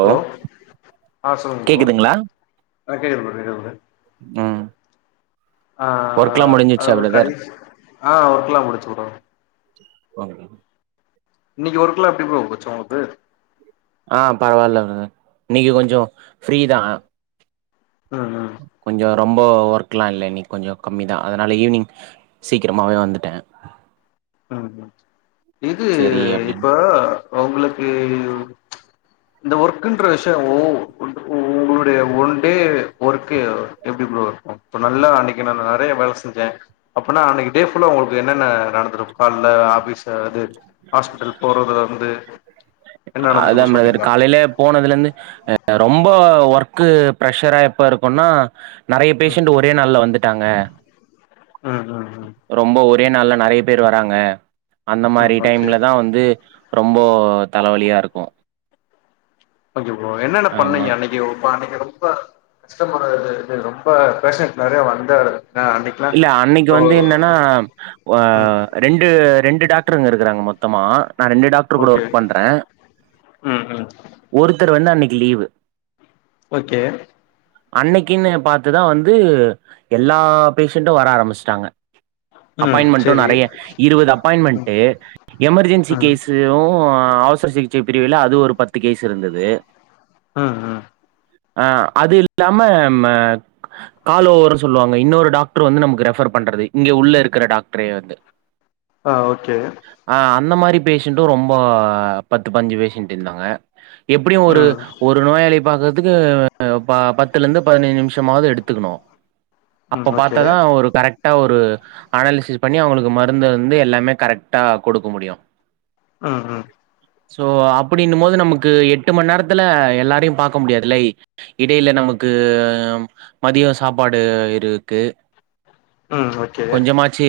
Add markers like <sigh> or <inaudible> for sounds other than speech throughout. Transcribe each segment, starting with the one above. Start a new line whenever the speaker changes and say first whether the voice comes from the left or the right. left: Hello ஆ சொல்லுங்க bro
right: கேக்குதுங்களா
left: ஆ கேக்குது ப்ரோ கேக்குது ப்ரோ
right: ம்
left: ஆ ஆ ஆ
right: ஒர்க்லா
left: அதா
right: முடிஞ்சிச்சா
left: ப்ரோ
right: பிரதர்
left: கடைஸ் ஆ ஒர்க்லா முடிஞ்சு ப்ரோ
right: வாங்க
left: இன்னிக்கு ஒர்க்லா எப்டிப்பா போச்சு ஒங்க்ளுக்கு
right: ஆ பரவால்ல ப்ரதர் இன்னக்கி கொஞ்சோ ஃப்ரீதா
left: ம் ம்
right: கொஞ்சோ ரொம்போ ஒர்க்லா இல்ல இன்னிக்கு கொஞ்சோ கம்மிதா அதனால ஈவ்னிங் சீக்கிரமாவே வந்துட்ட
left: ம் ம் இது
right: சேரி அப்டின்னு
left: இப்போ ஒங்க்ளுக்கு இந்த ஒர்க்குன்ற விஷயோ ஒன்று ஓ ஒங்க்ளுடைய ஒன் டே ஒர்க்கு எ எப்டி ப்ரோ இருக்கு இப்ப நல்லா அன்னைக்கி நா நெறயா வேல செஞ்ச அப்புனா அன்னைக்கி டே ஃபுல்லா ஒங்க்ளுக்கு என்னன்ன நடந்துருக் கால்ல ஆபீஸ்ல அது ஹாஸ்பிட்டல் போறதுலருந்து
right: அதா ப்ரதர் காலைல போனதுலந்து அ ரொம்ப ஒர்க்கு பிரஷ்ஷரா எப்ப இருக்குன்னா நெறைய
left: ம்
right: பேஷண்டு ஒரே நாள்ல வந்துட்டாங்க
left: ம் ம் ம்
right: ரொம்ப ஒரே நாள்ல நெறைய பேர் வராங்க அந்த
left: ம்
right: மாரி
left: ஓகே
right: டைம்லதா வந்து ரொம்போ தலவலியாருக்கு
left: ஓகே ப்ரோ என்னன்ன
right: ஆமா
left: பண்ணீங்க அன்னைக்கி ஒ ப அன்னக்கி ரொம்ப கஷ்டமானது இது ரொம்ப பேஷண்ட் நெறையா வந்த <inaudible> அன்னக்கி
right: இல்ல அன்னக்கி வந்து என்னனா ஒ அ
left: ம்
right: ரெண்டு ரெண்டு டாக்டருங்க இருக்குறாங்க மொத்தமா நா ரெண்டு டாக் ட்ரு கூட
left: ஓகே
right: ஒர்க் பண்ற
left: ம் ம்
right: ஒருத்தரு வந்து அன்னைக்கி லீவு
left: ஓகே
right: அன்னைக்கின்னு பாத்துதா வந்து எல்லாப் பேஷண்டு வர ஆரம்பிச்ட்டாங்க
left: ம்
right: அப்பாயின்மெண்ட்டு
left: செரி
right: நெறைய இருவது
left: ம்
right: அப்பாயின்மெண்ட்டு எமர்ஜென்சி
left: ம்
right: கேஸு ம் அவசர சிகிச்சை பிரிவில அது ஒரு பத்து கேஸ் இருந்துது
left: ம் ம்
right: அ அது இல்லாம ம காலோவர் சொல்லுவாங்க இன்னொரு டாக் ட்ரு வந்து நமக்கு ரெஃபர் பண்றது இங்க உள்ள இருக்குற டாக்ட்ரே வந்து
left: அ ஓகே
right: அ அந்த மாரி பேஷண்ட்டு ரொம்போ பத்து பதிஞ்சு பேஷண்ட்டு இந்தாங்க எப்பிடியு ஒரு
left: ம்
right: ஒ ரு நோயாளிய பாக்கத்துக்கு ம் ப பத்துலந்து பதினேழு நிமிஷமாவுது எடுத்துக்குணு
left: ம்
right: அப்ப
left: ஓகே
right: பாத்தாதா ஒரு கரெக்ட்டா ஒரு அனாலிசிஸ் பண்ணி அவுங்களுக்கு மருந்து வந்து எல்லாமே கரெக்ட்டா குடுக்க முடியு
left: ம் ம்
right: சோ அப்டின்னும்போது நமக்கு எட்டு மண்நேரத்துல எல்லாரயு பாக்க முடியாதுலை இடையில நமக்கு மதியோ சாப்பாடு இருக்கு
left: ம் ஓக்
right: கொஞ்சமாச்சு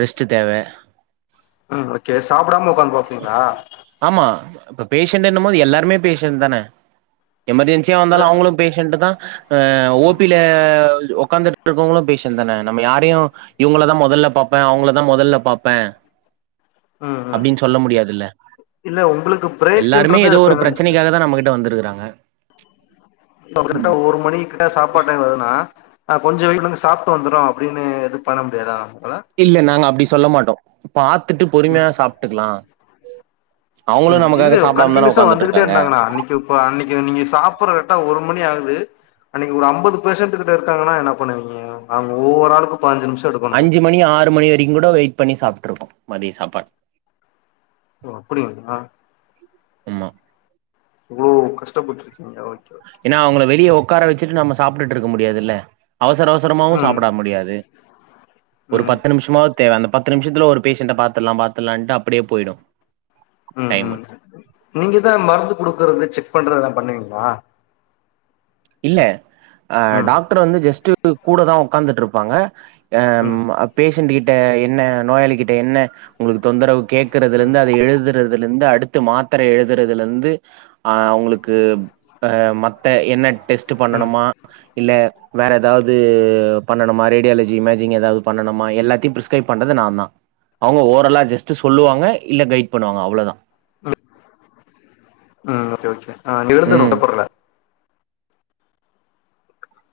right: ரெஸ்ட்டு தேவ
left: ம் ஓகே சாப்டாம ஒக்காந்துரு வாப்பீங்ளா
right: ஆமா இப்ப பேஷண்ட் என்னும்போது எல்லாருமே பேஷண்ட்தான எமர்ஜென்ஸ் ச்சியா
left: இல்ல
right: வந்தாலு அவுங்குளு பேஷண்டு தா ஓ
left: ம்
right: பி ல ஒக்காந்துட்டு இருக்கவுங்களு பேஷ் ஸண்ட்டு தான நம்ம யாரையு இவுங்கள தா மொதல்ல பாப்பே அவுங்களதா மொதல்ல பாப்பே
left: ம் ம்
right: அப்டின் சொல்ல முடியாதில்ல
left: இல்ல உங்களுக்கு
right: எல்லாருமே
left: பிரேக்குன்றது
right: எதோ ஒரு
left: இப்ப
right: ப்ரச்சனைக்காக தா நம்ம கிட்ட வந்துருக்குறாங்க
left: இப்போ கரெக்டா ஒரு மணிக் சாப்பாட் டைம் வருதுனா அ கொஞ்சோ வெயிட் பண்ணுங்க சாப்ட்டு வந்தறோ அப்டினு எது பண்ண முடியாதா ஒங்கள
right: இல்ல நாங்க அப்டி சொல்ல மாட்டோ பாத்துட்டு
left: ம்
right: பொறுமையா சாப்ட்டுக்லா
left: ம் இல்ல கண்டினியூஸா வந்துகிட்டே இருந்தாங்ணா அன்னைக்கு இப்ப அன்னக்கி நீங்க சாப்புற கரெட்டா ஒரு மணி ஆகுது அன்னக்கி ஒரு ஐம்பது பேசண்ட்டு கிட்ட இருக்காங்கன்னா என்ன பண்ணுவீங்க அவுங்க ஒவ்வொரு ஆளுக்கு பாஞ்சு நிமிஷோ எடுக்
right: அஞ்சு மணி ஆறு மணி வரைக்கு கூட வெயிட் பண்ணி சாப்பிடருக்கோ மதிய சாப்பாடு
left: ஓ அப்டி ஒன்னா
right: ஆமா
left: இவ்ளோக் கஸ்டப்பட்டிருக்கீங்களா ஓகே ஓகே
right: ஏன்னா அவங்கள வெளிய உட்க்கார வச்சுட்டு நம்ம சாப்பிட்டுட்டு இருக்க முடியாதுல்ல அவசர அவசர மாவு
left: ம்
right: சாப்பிட முடியாது ஒரு
left: ம்
right: பத்து நிம்ஷ் மாவ்து தேவ அந்த பத்து நிமிஷத்துல ஒரு பேஷண்ட பாத்துடலா பாத்துலான்ட்டு அப்டியே போயிடு
left: ம்
right: டைமு
left: ம் நீங்கதா மருந்து கொடுக்கறது செக் பண்றதுலா பண்ணுவீங்களா
right: இல்ல அ
left: ம்
right: டாக்டர் வந்து ஜஸ்ட்டு கூட தா உக்காந்துட்டு இருப்பாங்க
left: ம்
right: அ பேஷண்ட் கிட்ட என்ன நோயாளி கிட்ட என்ன உங்களுக்கு தொந்தரவு கேக் கிறதுல
left: ம்
right: இருந்து அதை எழுதுறதுல இருந்து அடுத்து மாத்திரை எழுதுறதுல இருந்து அ அவங்களுக்கு அ மத்த என்ன டெஸ்ட்
left: ம்
right: பண்ணணுமா இல்ல வேற ஏதாவது பண்ணணுமா ரேடியாலஜி இமேஜிங் ஏதாவது பண்ணணுமா எல்லாத்தையு ப்ரிஸ் க்ரைப் பண்றது நா தா அவங்க ஓரலா ஜஸ்ட் சொல்லுவாங்க இல்ல கைட் பண்ணுவாங்க அவ்ளோ தா
left: உ ம் ஓகே ஓகே ஆ எழுந்துனு
right: ம்
left: ஒட்டப்படல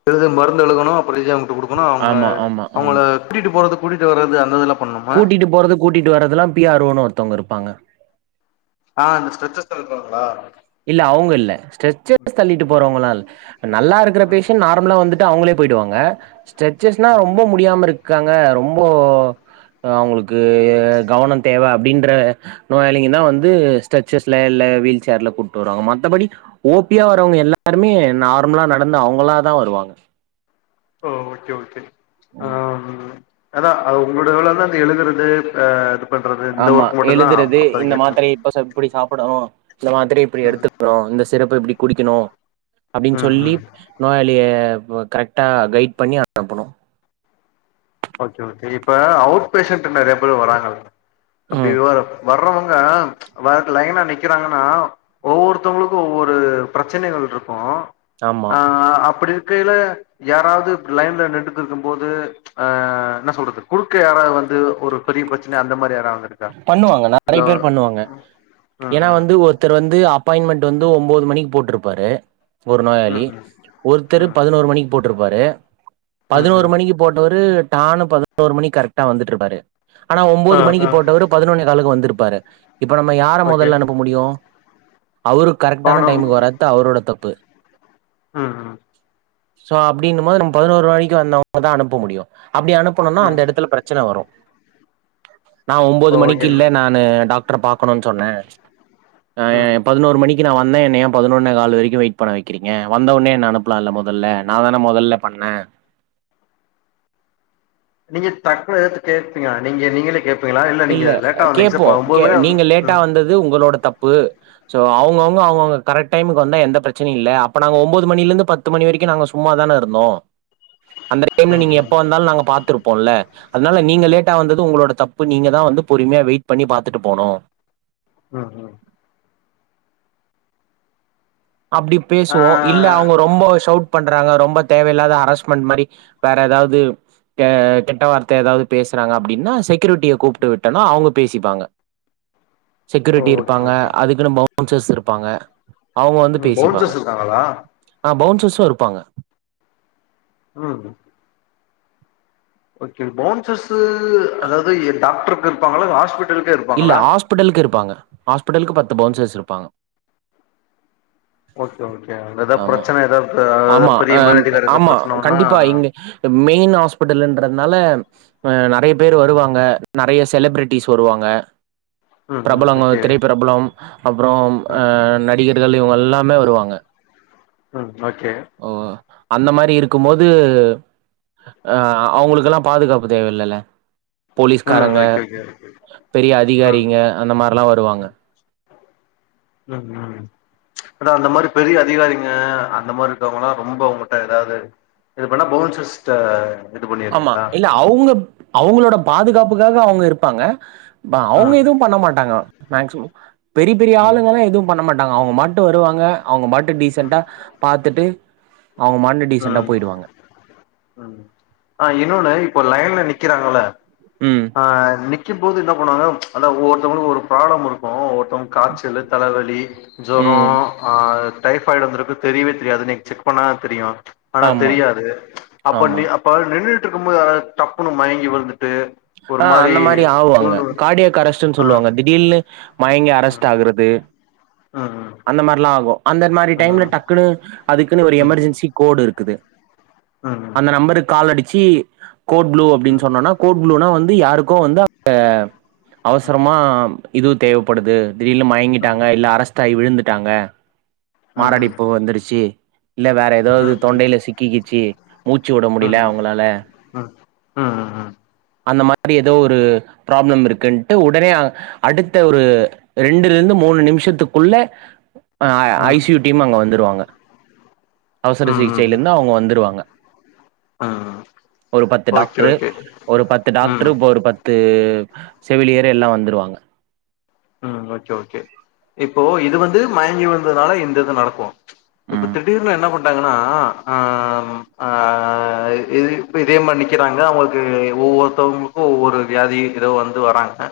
left: எழுத மருந்து எழுதணு அப்றோ நிஜாம்கிட்ட கொடுக்கணு
right: ஆமா ஆமா
left: அவங்கள
right: ஆமா
left: கூட்டிட்டு போறது கூட்டிட்டு வரது அந்த இதுல்லா
right: கூட்டிட்டு போறது கூட்டிட்டு வரதெல்லா பி ஆர் ஒன்னு ஒருத்தவங்க இருப்பாங்க
left: ஆ அந்த ஸ்டெஜ்ஜர்ஸ் தள்றவங்களா
right: இல்ல அவங்க இல்ல ஸ்டெச்சர்ஸ் தள்ளிட்டு
left: ம்
right: போறவங்களா இல்ல நல்லா இருக்கிற
left: ம்
right: பேஷன்ட் நா மலாவந்துட்டு அவங்களே போயிடுவாங்க ஸ்டெச்சஸ்னா
left: ம்
right: ரொம்ப முடியாம இருக் காங்க ரொம்போ அவங்களுக்கு
left: ம்
right: கவனோ தேவ அப்டின்ற நோயாளிங்க தா வந்து ஸ்டச்சர்ஸ்ல இல்ல வீல் சேர்ல கூட் டு வருவாங்க மத்தபடி ஓபியா வரவங்க எல்லாருமே நார்மலா நடந்து அவங்களா தா வருவாங்க
left: ஓ ஓகே ஓகே அ அதா அது உங்களோட வேல தா அந்த எழுதுறது அ
right: ஆமா எழுதுறது இந்த
left: இருக்குது
right: மாத்திரை இப்ப சப் இப்டி சாப்டணு இந்த மாதிரி இப்டி
left: ம்
right: எடுத்துக்கணும் இந்த சிரப்ப இப்டி குடிக்கணு அப்டின்னு
left: ம்
right: சொல்லி
left: ம்
right: நோயாளிய கரெக்டா கைட் பண்ணி அனுப்பனு
left: ஓகே ஓகே இப்ப அவுட் பேஷண்ட் நெறைய பேர் வராங்கள்ள அப்டி
right: ம்
left: வ வர்றவங்க வர லைனா நிக் கிறாங்கன்னா ஒவ்வொருத்தவங்களுக்கு ஒவ்வொரு பிரச்சனைகள் இருக்கு
right: ஆமா
left: ஆ அப்டி இருக்கையில யாராவது லைன்ல நின்னுட்டு இருக்கு போது அ என்ன சொல்றது குறுக்க யாராவது வந்து ஒரு பெரிய பிரச்சன அந்த மாரி யாராவது வந்திருக்கா
right: பண்ணுவாங்க
left: இல்ல
right: நெறைய பேர் பண்ணுவாங்க
left: ம்
right: ஏனா
left: ம்
right: வந்து ஒருத்தர் வந்து அப் பாயின்மெண்ட் வந்து ஒம்போது மணிக்கு போட்டுருப்பாரு ஒரு நோயாளி
left: ம்
right: ஒருத்தரு
left: ம்
right: பதனோரு மணிக்கு போட்டுருப்பாரு
left: ம் ம்
right: பதினோரு
left: ம்
right: மணிக்கு போட்ட வரு டானு பதனோரு மணிக் கரெக்டா வந்துட்ருப்பாரு ஆனா
left: ஆ
right: ஒம்போது மணிக்கு
left: ஆ
right: போட்டவரு பதினொன்னே காலுக்கு வந்துருப்பாரு இப்ப நம்ம யார
left: ஓகே
right: மொதல்ல அனுப்ப முடியு அவரு கரெக்ட்டான
left: பானூர்
right: டைமுக்கு வராத்து அவரோட தப்பு
left: ம் ம்
right: சோ அப்டிங்க்கு போது நம்ம பதினோரு மணிக்கு வந்தவங்களதா அனுப்ப முடியு அப்டி அனுப்பனுனா அந்த
left: ம்
right: எடத்துல பிர ச்சன வரு நா ஒம்போது
left: ஓகே
right: மணிக்கில்ல நானு டாக்டர பாக்கனுன் சொன்னே அ
left: ம்
right: பதினோரு மணி ஜி நா வந்தே என்ன ஏ பதினொன்னே கால் வரைக்கு வெயிட் பண்ண வைக்கிறீங்க வந்த ஒட்னே என்ன அனுப்பலா இல்ல மொதல்ல நா தான மொதல்ல பண்ண
left: நீங்க டக்குனு எடுத்து கேப்பீங்க நீங்க நீங்களே கேப் திங்களா இல்ல நீங்க லேட்டா வந்தீங்க சார் இப்ப ஒம்போது மணி வந்த ம்
right: து உங்களோட தப்பு சோ அவுங்கவுங்க அவுங்கங்க கரெக்ட் டைம்க்கு வந்தா எந்த பிரச்சனயு இல்ல அப்ப நாங்க ஒம்போது மணிலந்து பத் மது ணி வரைக்கு நாங்க சும்மா தான இருந்தோ அந்த டைம்ல
left: ம்
right: நீங்க எப்ப
left: ம்
right: வந்தாலு நாங்க பாத்துருப்போல்ல அதனால நீங்க லேட்டா வந்தது உங்களோட தப் இப்ப நீங்க தா வந்து பொறுமையா வெயிட் பண்ணி பாத்துட்டு போனு
left: ம் ம்
right: அப்டி
left: ஆ
right: பேசுவோ இப் இல்ல அவுங்க ரொம்ப சவுட் பண்றாங்க ரொம்ப தேவையில்லாத ஹராஸ்மெண்ட் மாரி வேற ஏதாவது கே கெட்ட வார்த்த ஏதாவது பேசறாங்க அப்டின்னா செக்யூரிட்டிய கூப்டு விட்டனா அவுங்க பேசிப்பாங்க செக்யூரிட்டி
left: ஓகே
right: இருப்பாங்க
left: ஓகே
right: அதுக்குன்னு பவுன்சர்ஸ் இருப்பாங்க அவுங்க வந்
left: ம் பவுன்சர்ஸ் இருக்காங்களா
right: ஆ பவுன்சஸ்ஸு இருப்பாங்க
left: ம் ஓகே பவுன்சர்சு அதாவது டாக்டரு பே இருப்பாங்களா இல்ல ஹாஸ்பிட்
right: இல்ல ஹாஸ்பிட்டலுக்கு இருப்பாங்க ஹாஸ்பிட்டலுக்கு பத்து பவுன்சஸ் இருப்பாங்க
left: ஓகே ஓகே ஏதா
right: ஆமா
left: பிரச்சன ஏதாவது பெ
right: ஆமா
left: பெரிய
right: அ
left: மேலதிகார எதா
right: ஆமா
left: பிரச்சனை பண்ணா
right: கண்டிப்பா இங்க மெயின் ஹாஸ்பிட்டல்ன்றத்னால ப நெறைய பேர் வருவாங்க நெறைய செலபிரிட்டிஸ் வருவாங்க
left: ம் ம்
right: பிரபலங்க
left: ஓகே
right: திரைப்பிரபலம் அப்புறோ அ
left: ம்
right: நடிகர்கள் இவங்க எல்லாமே வருவாங்க
left: ம் ஓகே
right: ஓ அந்த மாரி இருக்கு போது அ அவங்களுக் கெல்லா பாதுகாப்பு தேவ இல்லல்ல போலீஸ்காரங்க
left: சேரி சேரி
right: பெரிய அதிகாரிங்க அந்த மாரிலா வருவாங்க
left: ம் ம் அதா அந்த மாரி பெரிய அதிகாரிங்க அந்த மாரி இருக்கவங்கல்லா ரொம்ப உங்குட்ட ஏதாவது இது பண்ணா பவுன்சஸ்ட
right: ஆமா இல்ல அவங்க அவங்களோட பாதுகாப்புக்காக அவங்க இருப்பாங்க அவங்க
left: ம்
right: எதுவு பண்ண மாட்டாங்க மேக்சிம பெரிய பெரிய
left: ம்
right: ஆளுங்கல்லா எது பண்ண மாட்டாங்க அவங்க மாட்டு வருவாங்க அவங்க மாட்டு டீசன்டா பாத்துட்டு அவங்க மாட்டு
left: ம் ம் ஆஹ் இன்னொன்னு இப்போ லைன்ல நிக்கிறாங்கள
right: ம்.
left: ஆஹ் ஆஹ் இன்னைக் வக்கி போது என்ன பண்ணுவாங்க அதாவ ஒவ்வொருத்தவங்களுக்கு ஒரு ப்ராள இருக்கும் ஒவ்வொருத்தவங்க காச்சலு தலவலி ஜொர
right: ம்.
left: ஆஹ் டைஃபாய்டு வந்திருக்கு தெரியவே தெரியாது இன்னைக்கு செக் பண்ணா தா தெரியு ஆனா
right: ஆமா,
left: தெரியாது அப்ப
right: ஆமா.
left: அப்ப நின்றுட்டு இருக்கு போது அத டப்புன்னு மயங்கி விழுந்துட்டு ஒரு
right: ஆஹ்
left: மாரி
right: அந்த மாறி ஆகுவாங்க
left: சுருண்டு
right: அங்க
left: விழு-
right: கார்டியாக் அரஷ்டுன்னு
left: ஆ
right: சொல்லுவாங்க திடீ இல்ல மயங்கி அரெஸ்ட் ஆகுறது
left: ம் ம்
right: அந்த மாறிலா ஆகும் அந்த மாறி டைம்ல
left: ம்
right: டக்குன்னு அதுக்குன்னு ஒரு எமெர்ஜென்சி கோடு இருக்குது
left: ஆஹ் ஆஹ்
right: நம்பருக்கு‌ கால் அடிச்சு கோட் ப்ளூ அப்டின்னு
left: ம்
right: சொன்னனா கோட் கோட் புளூனா வந்து யாருக்கோ வந்து
left: ம்
right: அவசரமா இதுவு தேவைப்படுது வெளில
left: ம்
right: மயங்கிட்டாங்க இல்ல அரசஸ்டாயி விழுந்துட்டாங்க மாரடைப்பு வந்துருச்சு இல்ல வேற
left: ம் ம் ம் ம்
right: ஏதாவது
left: ம்
right: தொண்டையில சிக்கி கிச்சு மூச்சு விட முடியல
left: ம்
right: அவங்களால
left: ம் ம் ம்
right: அந்த மாறி ஏதோ ஒரு ப்ராப்ளம் இருக்குன்ட்டு ஒடனே அடுத்த ஒரு ரெண்டு ரெண்டு மூணு நிமிஷத்துக்குள்ள ஆஹ் ஐ சி யூ டீம் அங்க வந்துடுவாங்க
left: ம்
right: அவசர
left: ம்
right: சிகிச்சையில
left: ம்
right: இருந்து அவங்க வந்துருவாங்க
left: ம்
right: ஒரு பத்து
left: ஓகே
right: டாக்டரு
left: ஓகே
right: ஒரு பத்து
left: ம்
right: டாக்டரு இப்ப ஒரு பத்து செவிலியர் எல்லா வந்துடுவாங்க
left: ம் ஓகே ஓகே இப்போ இது வந்து மயங்கி விழுந்ததுனால இந்த இது நடக்கு இப்போ
right: ம்
left: திடூர்ல என்ன பண்றாங்கன்னா ஆ ம் ஆ இது இதே மாி நிக்கிறாங்கே அவங்களுக்கு ஒவ்வொருத்தவங்களுக்கு ஒவ்வொரு வியாதி இதோ வந்து வராங்கே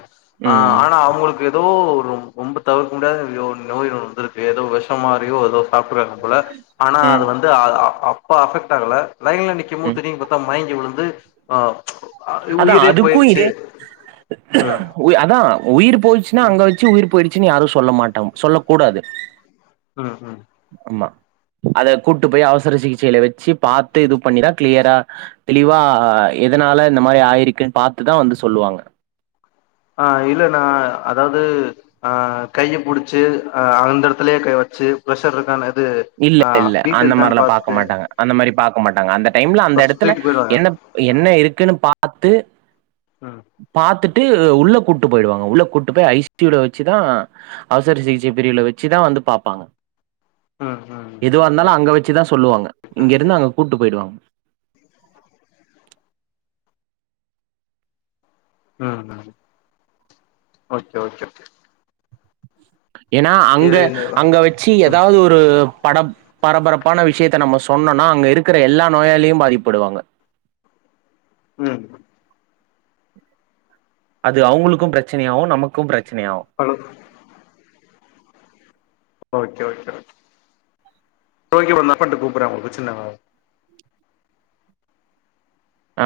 left: ஆஹ்
right: ம்
left: ஆனா அவங்களுக்கு ஏதோ ஓருஐ ரொம்பே தவிர்க முடியாத நோய் வந்துருக்கு ஏதோ விஷ மாரியோ ஏதோ சாப்பிட்டுறாங்கே போல
right: ம்
left: ஆனாஅதவந்து அப்போ அஃபெக்ட் ஆகல லைன்ல நிக்கும்மோ
right: ம்
left: திரும்பி பார்த்தா மயங்கி விழுந்து ஆ
right: அதா
left: உயிரே
right: அதுக்கு
left: போயிருச்சு
right: இதே
left: ம்
right: அதா உயிர் போயடுச்சுன்னா
left: ம்
right: அங்கே வச்சி உயிர் போயிடுச்சுன்னு யாரும் சொல்ல மாட்டா சொல்ல கூடாது
left: ம் ம்
right: ஆமா அத கூட்டு போய் அவசர சிகிச்சையில வச்சு பாத்து இது பண்ணிரா கிளியரா தெளிவா எதனால இந்த மாரி ஆயிருக்குன்னு பாத்துதா வந்து சொல்லுவாங்கே
left: ஆ இல்லேணா அதாது ஆ கையை புடிச்சி ஆ அந்தே இடத்துலயே கை வச்சி பிரஷர் இருக்கா
right: இல்லே இல்லே அந்தே மாரிலா பாக்க மாட்டாங்கே அந்த மாரி பாக்க மாட்டாங்கே அந்த டைம்லே அந்த
left: ஃபர்ஸ்ட்
right: இடத்துலே
left: தூக்கிட்டு போயிருவாங்க
right: என்னே என்னே இருக்குன்னு பாத்து
left: ம்
right: பாத்துட்டு உள்ளே கூப்டு போயிடுவாங்கே உள்ளே கூப்டு போய் ஐ சி யூலே வச்சிதா அவசர சிகிச்சை பிரிவுல வச்சிதா வந்து பார்ப்பாங்கே
left: ம் ம் ம்
right: எதுவாக இருந்தாலும் அங்கே வச்சிதா சொல்லுவாங்கே
left: ஓகே
right: இங்க
left: ஓகே
right: இருந்து அங்கே கூப்டு போயிடுவாங்கே
left: ம் ஓ கே ஓ கே
right: ஏன்னா அங்க
left: இது இந்த
right: அங்க வச்சி
left: ம்
right: ஏதாவது ஒரு ஒரு படம் பரபரப்பான விஷயத்த நம்ம சொன்னோம்னா அங்க இருக்கிற எல்லா நோயாலும் பாதிக்கப்படுவாங்க
left: ம்
right: அது அவுங்களுக்கும் பிரச்சனையாகும் நமக்கும் பிரச்சனையாகும்
left: ஹலோ அச்சச்சோ தொழுதுட்டு கொஞ்ச நேரம் கழிச்சி கூப்படுறே அப்ப பிரச்சனை வராது
right: ஆ